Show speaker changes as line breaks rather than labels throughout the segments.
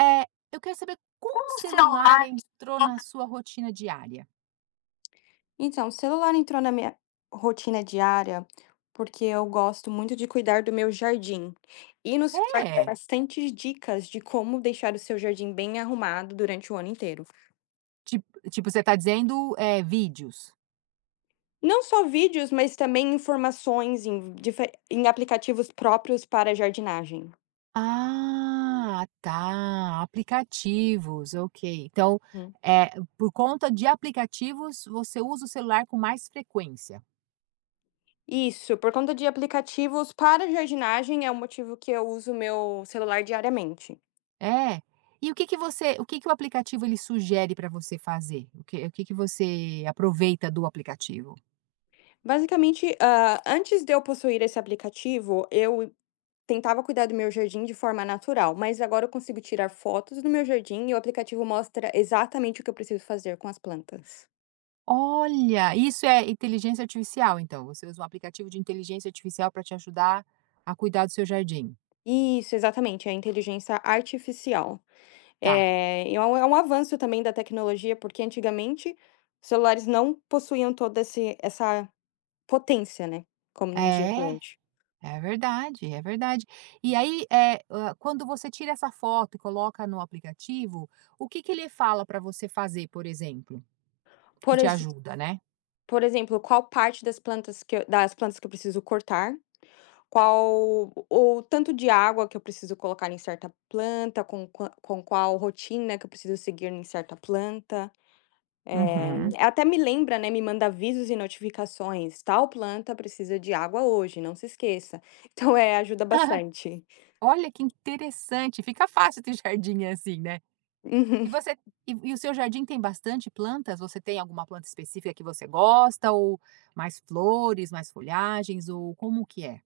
É, eu quero saber como o celular
Celular.
entrou na sua rotina diária.
Então, o celular entrou na minha rotina diária, porque eu gosto muito de cuidar do meu jardim. E no celular tem
É.
bastantes dicas de como deixar o seu jardim bem arrumado durante o ano inteiro.
Tipo tipo, você está dizendo, vídeos?
Não só vídeos, mas também informações em aplicativos próprios para jardinagem.
Ah, tá, aplicativos, ok. Então,
Hum.
eh, por conta de aplicativos, você usa o celular com mais frequência.
Isso, por conta de aplicativos para jardinagem é o motivo que eu uso meu celular diariamente.
É. E o que que o aplicativo ele sugere para você fazer? O que que você aproveita do aplicativo?
Basicamente, antes de eu possuir esse aplicativo, eu tentava cuidar do meu jardim de forma natural, mas agora eu consigo tirar fotos do meu jardim e o aplicativo mostra exatamente o que eu preciso fazer com as plantas.
Olha, isso é inteligência artificial, então? Você usa um aplicativo de inteligência artificial para te ajudar a cuidar do seu jardim?
Isso, exatamente, é a inteligência artificial.
Tá.
E é um avanço também da tecnologia, porque antigamente os celulares não possuíam toda esse essa potência, né, como nos dias de
É,
hoje.
é verdade, é verdade. E aí, é quando você tira essa foto e coloca no aplicativo, o que que ele fala para você fazer, por exemplo, que
Por
te
ex
ajuda, né?
por exemplo, qual parte das plantas que eu preciso cortar. Qual o tanto de água que eu preciso colocar em certa planta, com qual rotina que eu preciso seguir em certa planta.
Uhum.
É até me lembra, né, me manda avisos e notificações: "Tal planta precisa de água hoje, não se esqueça". Então, é, ajuda bastante.
Olha que interessante, fica fácil ter jardim assim, né? E
Uhum.
você e o seu jardim tem bastante plantas? Você tem alguma planta específica que você gosta ou mais flores, mais folhagens ou como que é?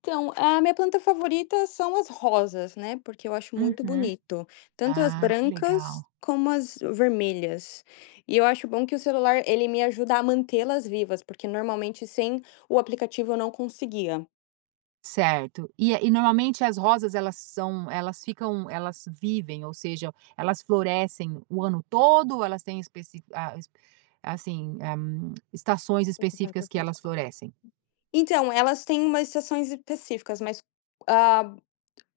Então, a minha planta favorita são as rosas, né, porque eu acho muito
Uhum.
bonito, tanto as
Ah, que
brancas
legal.
como as vermelhas. E eu acho bom que o celular, ele me ajuda a mantê-las vivas, porque normalmente sem o aplicativo eu não conseguia.
Certo. E é, e normalmente as rosas elas vivem, ou seja, elas florescem o ano todo elas têm especi ah, es assim, estações específicas que elas florescem?
Então, elas têm umas estações específicas, mas, ah,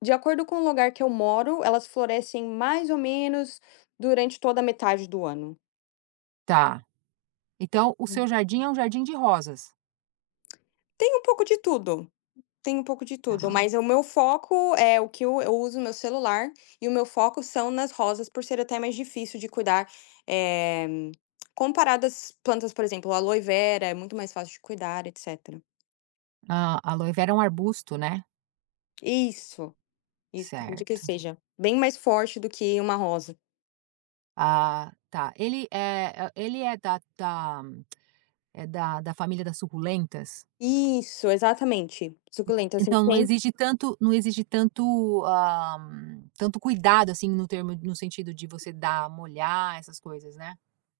de acordo com o lugar que eu moro, elas florescem mais ou menos durante toda a metade do ano.
Tá. Então o seu jardim é um jardim de rosas,
Tem um pouco de tudo. Tem um pouco de tudo,
tá.
mas o meu foco é o que eu uso meu celular, e o meu foco são nas rosas, por ser até mais difícil de cuidar, eh, comparado às plantas, por exemplo, a aloe vera, é muito mais fácil de cuidar, etcétera.
A aloe vera é um arbusto, né?
Isso, isso, de que
Certo.
seja bem mais forte do que uma rosa.
Ah, tá. Ele é é, ele é da da família das suculentas,
Isso, exatamente, suculentas.
então não exige tanto, ah, tanto cuidado, assim, no termo no sentido de você dar, molhar, essas coisas, né?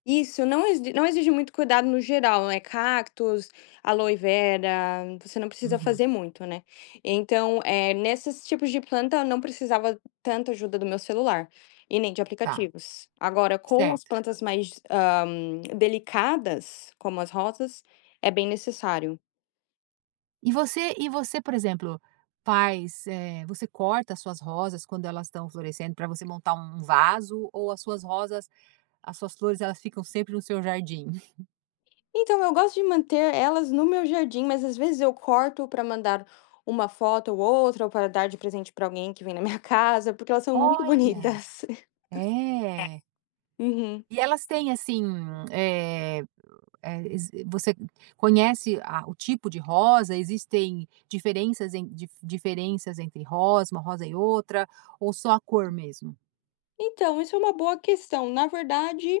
Isso, não exige muito cuidado no geral, né, cactos, aloe vera, você não precisa
Uhum,
fazer muito, né. Então, nesses tipos de planta eu não precisava tanta ajuda do meu celular, e nem de
tá,
aplicativos. Agora com as
certo.
plantas mais, delicadas, como as rosas, é bem necessário.
E você, por exemplo, faz, você corta as suas rosas quando elas estão florescendo para você montar um vaso ou as suas flores, elas ficam sempre no seu jardim?
Então eu gosto de manter elas no meu jardim, mas às vezes eu corto para mandar uma foto ou outra, ou para dar de presente para alguém que vem na minha casa, porque elas são muito
Olha!
bonitas.
É.
Uhum.
E elas têm assim, eh eh, exi você conhece a o tipo de rosa? Existem diferenças em diferenças entre rosa, uma rosa e outra, ou só a cor mesmo?
Então, isso é uma boa questão. Na verdade,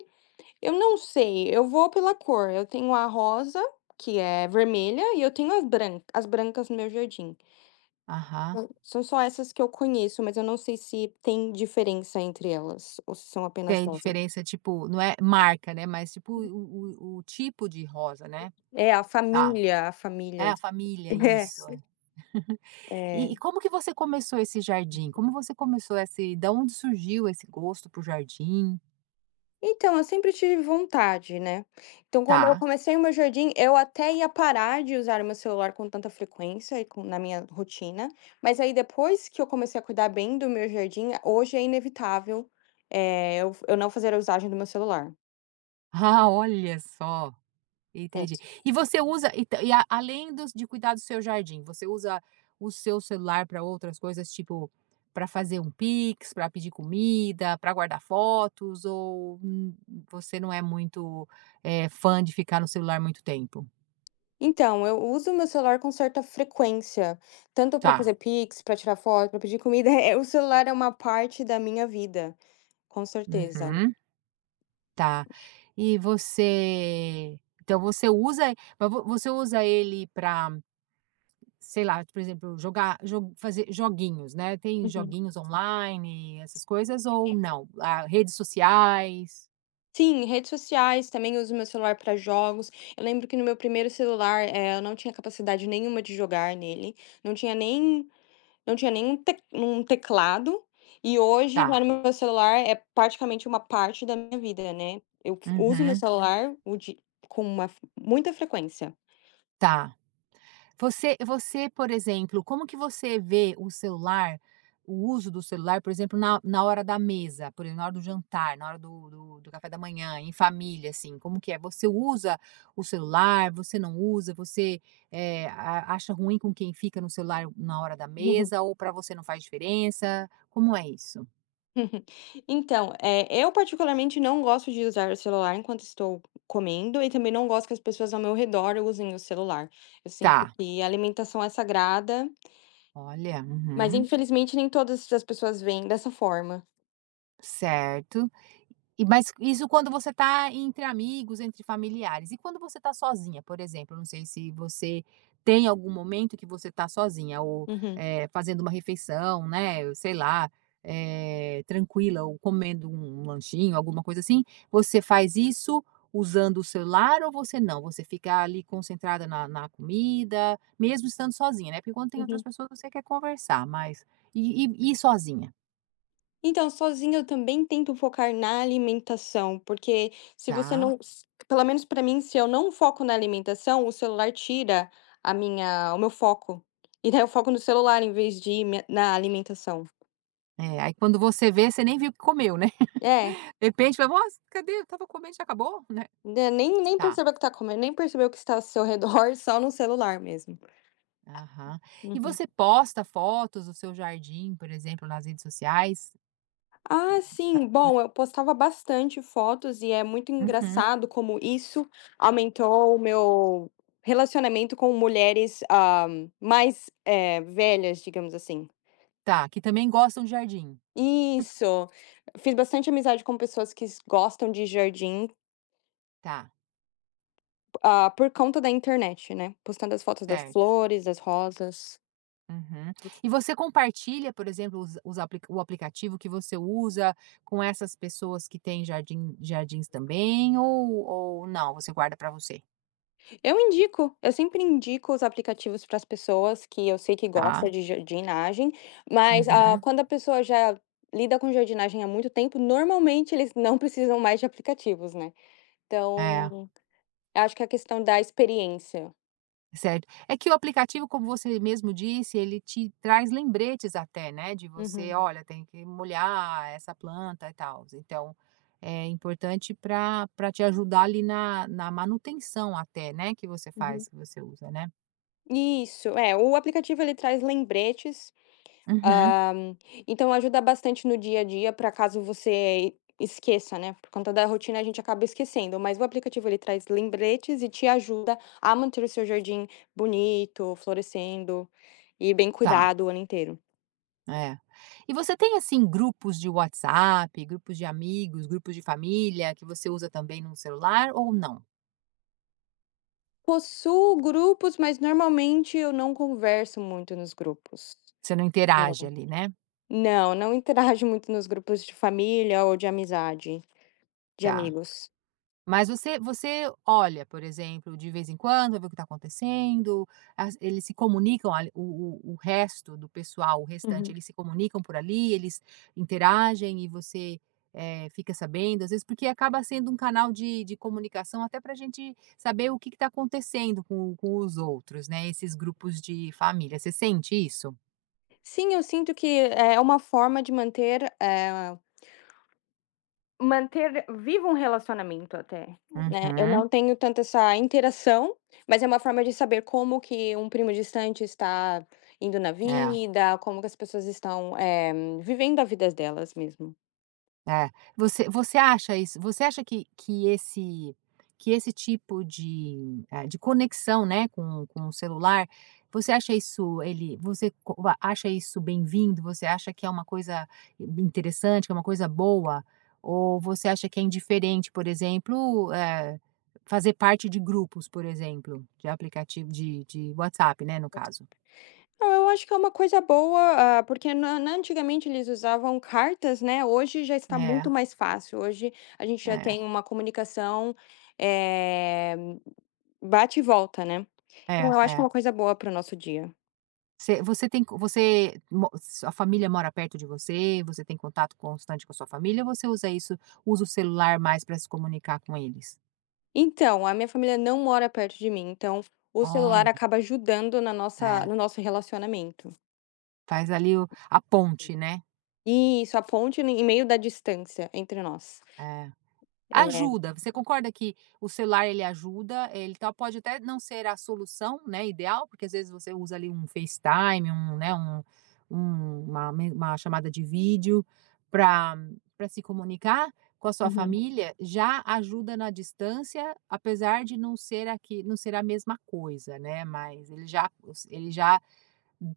eu não sei, eu vou pela cor. Eu tenho a rosa, que é vermelha, e eu tenho as brancas no meu jardim.
Aham.
Hum. São só essas que eu conheço, mas eu não sei se tem diferença entre elas ou se são apenas
Tem
rosas.
diferença, tipo, não é marca, né, mas tipo o tipo de rosa, né.
É, a
Tá.
família, a
É
família.
a família, isso, é.
É, é.
E como que você começou esse jardim? Como você começou esse da onde surgiu esse gosto pro jardim?
Então, eu sempre tive vontade, né. Então, quando eu
Tá.
comecei o meu jardim, eu até ia parar de usar o meu celular com tanta frequência e com na minha rotina, mas aí depois que eu comecei a cuidar bem do meu jardim, hoje é inevitável, eu não fazer a usagem do meu celular.
Ah, olha só. Entendi.
Certo.
E você usa e ta e a além dos de cuidar do seu jardim, você usa o seu celular para outras coisas, tipo, para fazer um Pix, para pedir comida, para guardar fotos ou, você não é muito, fã de ficar no celular muito tempo?
Então, eu uso o meu celular com certa frequência, tanto para
Tá.
fazer Pix, para tirar foto, para pedir comida, o celular é uma parte da minha vida, com certeza.
Uhum. Tá. E você então você usa mas vo você usa ele para sei lá, por exemplo, jogar jo fazer joguinhos, né, tem
Uhum.
joguinhos online, essas coisas ou não? Ah, redes sociais?
Sim, redes sociais, também uso meu celular para jogos. Eu lembro que no meu primeiro celular, eu não tinha capacidade nenhuma de jogar nele, não tinha nem não tinha nem um tec um teclado, e hoje
Tá,
já no meu celular é praticamente uma parte da minha vida, né. Eu f uso meu
uhum,
celular o di com uma f muita frequência.
tá. Você você, por exemplo, como que você vê o uso do celular, por exemplo, na hora da mesa, por exemplo, na hora do jantar, na hora do café da manhã, em família, assim, como que é? Você usa o celular, você não usa, você, eh, a acha ruim com quem fica no celular na hora da mesa ou para você não faz diferença? Como é isso?
Então, eu particularmente não gosto de usar o celular enquanto estou comendo e também não gosto que as pessoas ao meu redor usem o celular. Eu sinto
Tá,
que a alimentação é sagrada,
olha,
mas
uhum,
infelizmente nem todas as pessoas veem dessa forma.
certo. E mas isso quando você está entre amigos, entre familiares. E quando você está sozinha, por exemplo? Não sei se você tem algum momento que você está sozinha ou,
Uhum,
fazendo uma refeição, né, sei lá, tranquila ou comendo um lanchinho, alguma coisa assim. Você faz isso usando o celular ou você não? Você fica ali concentrada na comida, mesmo estando sozinha, né, porque quando tem outras
uhum.
pessoas você quer conversar, mas sozinha,
Então, sozinha eu também tento focar na alimentação, porque se você
tá?
não, pelo menos para mim, se eu não foco na alimentação, o celular tira o meu foco. E daí eu foco no celular em vez de ir na alimentação.
É, aí quando você vê, você nem viu o que comeu, né?
É.
De repente, vai: "Nossa, cadê? Eu estava comendo e já acabou", né.
Né, nem
Tá.
percebeu o que tá comendo, nem percebeu o que está ao seu redor, só no celular mesmo.
Aham. E
Uhum.
você posta fotos do seu jardim, por exemplo, nas redes sociais?
Ah, sim. Bom, eu postava bastante fotos e é muito
Uhum.
engraçado como isso aumentou o meu relacionamento com mulheres, mais, velhas, digamos assim.
Tá, que também gostam de jardim.
Isso. Fiz bastante amizade com pessoas que s gostam de jardim,
Tá,
por conta da internet, né, postando as fotos das
certo.
flores, das rosas.
Uhum. E você compartilha, por exemplo, os aplica o aplicativo que você usa com essas pessoas que têm jardim jardins também ou não, você guarda para você?
Eu indico, eu sempre indico os aplicativos para as pessoas que eu sei que
Tá.
gosta de jardinagem, mas,
Uhum.
quando a pessoa já lida com jardinagem há muito tempo, normalmente eles não precisam mais de aplicativos, né.
É.
Então, acho que é a questão da experiência.
Certo. É que o aplicativo, como você mesmo disse, ele te traz lembretes até, né, de você,
Uhum,
olha, tem que molhar essa planta e tal. Então, é importante para te ajudar ali na, na manutenção até, né, que você faz,
uhum.
que você usa, né?
Isso, é, o aplicativo ele traz lembretes.
Uhum.
Então ajuda bastante no dia a dia para caso você esqueça, né? Por conta da rotina a gente acaba esquecendo, mas o aplicativo ele traz lembretes e te ajuda a manter o seu jardim bonito, florescendo e bem
Tá.
cuidado o ano inteiro.
É. E você tem assim grupos de WhatsApp, grupos de amigos, grupos de família que você usa também no celular ou não?
Possuo grupos, mas normalmente eu não converso muito nos grupos.
Você não interage
Não.
ali, né?
Não, não interajo muito nos grupos de família ou de amizade, de
Tá.
amigos.
Mas você olha, por exemplo, de vez em quando, vê o que está acontecendo, as eles se comunicam ali o resto do pessoal, o restante,
Uhum.
eles se comunicam por ali, eles interagem e você, fica sabendo, às vezes, porque acaba sendo um canal de comunicação até para a gente saber o que que está acontecendo com os outros, né, esses grupos de família. Você sente isso?
Sim, eu sinto que é uma forma de manter vivo um relacionamento até. Né, eu
Uhum.
não tenho tanto essa interação, mas é uma forma de saber como que um primo distante está indo na
É.
vida, como que as pessoas estão, vivendo a vida delas mesmo.
É. Você você acha isso você acha que esse que esse tipo de, de conexão, né, com o celular, você acha isso ele você co va- acha isso bem-vindo? Você acha que é uma coisa interessante, que é uma coisa boa? Ou você acha que é indiferente, por exemplo, fazer parte de grupos, por exemplo, de aplicativo de WhatsApp, né, no caso?
Não, eu acho que é uma coisa boa, porque na na antigamente eles usavam cartas, né, hoje já está
É,
muito mais fácil, hoje a gente já
é,
tem uma comunicação, eh, bate e volta, né. Então
é,
eu acho que é
é.
uma coisa boa para o nosso dia.
Você você tem co você mo sua família mora perto de você? Você tem contato constante com a sua família ou você usa o celular mais para se comunicar com eles?
Então, a minha família não mora perto de mim, então o celular
Olha,
acaba ajudando na nossa
é,
no nosso relacionamento.
faz ali o a ponte, né?
Isso, a ponte em meio da distância entre nós.
É.
É.
Ajuda, você concorda que o celular ele ajuda, ele tal pode até não ser a solução, né, ideal, porque às vezes você usa ali um FaceTime, um, né, uma chamada de vídeo para se comunicar com a sua
Uhum.
família, já ajuda na distância, apesar de não ser a mesma coisa, né, mas ele já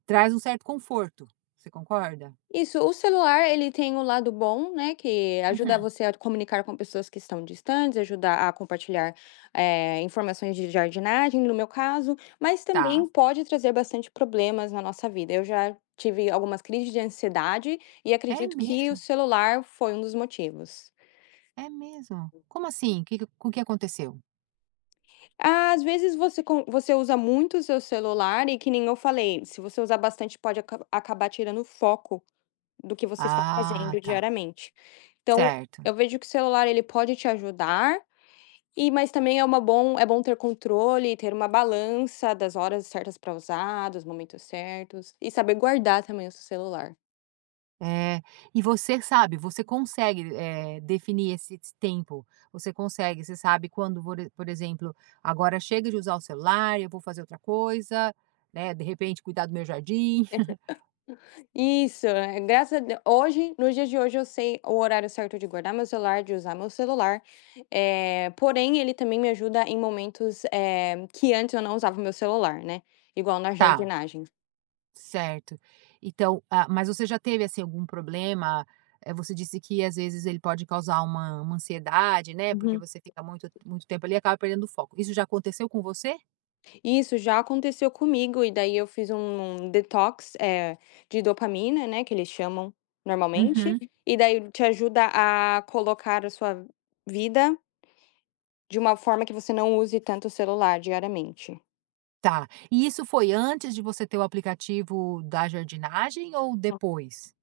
traz um certo conforto, você concorda?
Isso, o celular ele tem o lado bom, né, que ajuda
Uhum,
você a comunicar com pessoas que estão distantes, ajudar a compartilhar, informações de jardinagem, no meu caso, mas
tá.
também pode trazer bastante problemas na nossa vida. Eu já tive algumas crises de ansiedade e
É
acredito que
mesmo?
o celular foi um dos motivos.
É mesmo? Como assim? O que que o que aconteceu?
Às vezes você usa muito o seu celular e que nem eu falei, se você usar bastante pode acabar tirando o foco do que você está
Ah,
fazendo
tá.
diariamente. Então,
Certo.
eu vejo que o celular ele pode te ajudar mas também é uma bom é bom ter controle, ter uma balança das horas certas para usar, dos momentos certos e saber guardar também o seu celular.
Eh, e você sabe, você consegue, definir esse s tempo? Você consegue, você sabe quando, por exemplo, agora chega de usar o celular, eu vou fazer outra coisa, né, de repente cuidar do meu jardim.
Isso, é, graças a Deu hoje, nos dias de hoje, eu sei o horário certo de guardar meu celular, de usar meu celular, porém ele também me ajuda em momentos, que antes eu não usava meu celular, né, igual na
Tá,
jardinagem.
certo. Então, ah, mas você já teve, assim, algum problema? Você disse que às vezes ele pode causar uma ansiedade, né, porque
Uhum.
você fica muito tempo ali e acaba perdendo o foco. Isso já aconteceu com você?
Isso já aconteceu comigo e daí eu fiz um detox, de dopamina, né, que eles chamam normalmente,
Uhum.
e daí te ajuda a colocar a sua vida de uma forma que você não use tanto o celular diariamente.
Tá. E isso foi antes de você ter o aplicativo da jardinagem ou depois?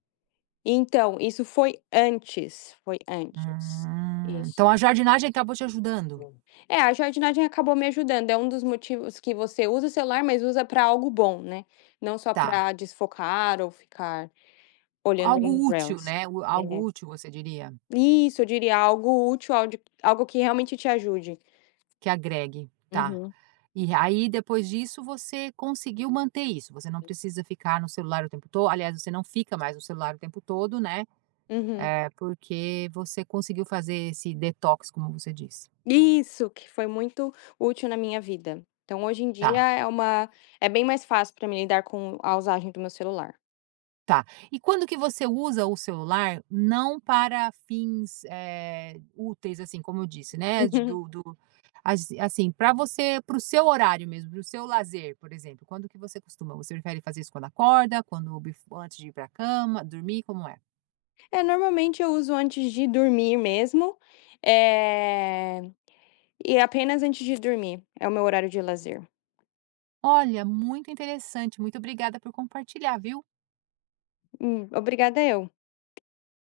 Então, isso foi antes, foi antes. Isso.
Então a jardinagem acabou te ajudando.
É, a jardinagem acabou me ajudando, é um dos motivos que você usa o celular, mas usa para algo bom, né, não só
Tá.
para desfocar ou ficar olhando
Algo
em
útil,
reels.
né? O- Algo
É.
útil, você diria,
Isso, eu diria algo útil, algo que realmente te ajude.
que agregue. Tá.
Uhum.
E aí, depois disso, você conseguiu manter isso. Você não precisa ficar no celular o tempo todo. Aliás, você não fica mais no celular o tempo todo, né?
Uhum.
É porque você conseguiu fazer esse detox, como você disse.
Isso, que foi muito útil na minha vida. Então hoje em dia
Tá.
é uma é bem mais fácil para mim lidar com a usagem do meu celular.
Tá. E quando que você usa o celular não para fins, úteis, assim, como eu disse, né, de do do assi assim, para o seu horário mesmo, para o seu lazer, por exemplo, quando que você costuma? Você prefere fazer isso quando acorda, quando bef antes de ir para a cama, dormir, como é?
É, normalmente eu uso antes de dormir mesmo, eh, e apenas antes de dormir, é o meu horário de lazer.
Olha, muito interessante, muito obrigada por compartilhar, viu.
Obrigada eu.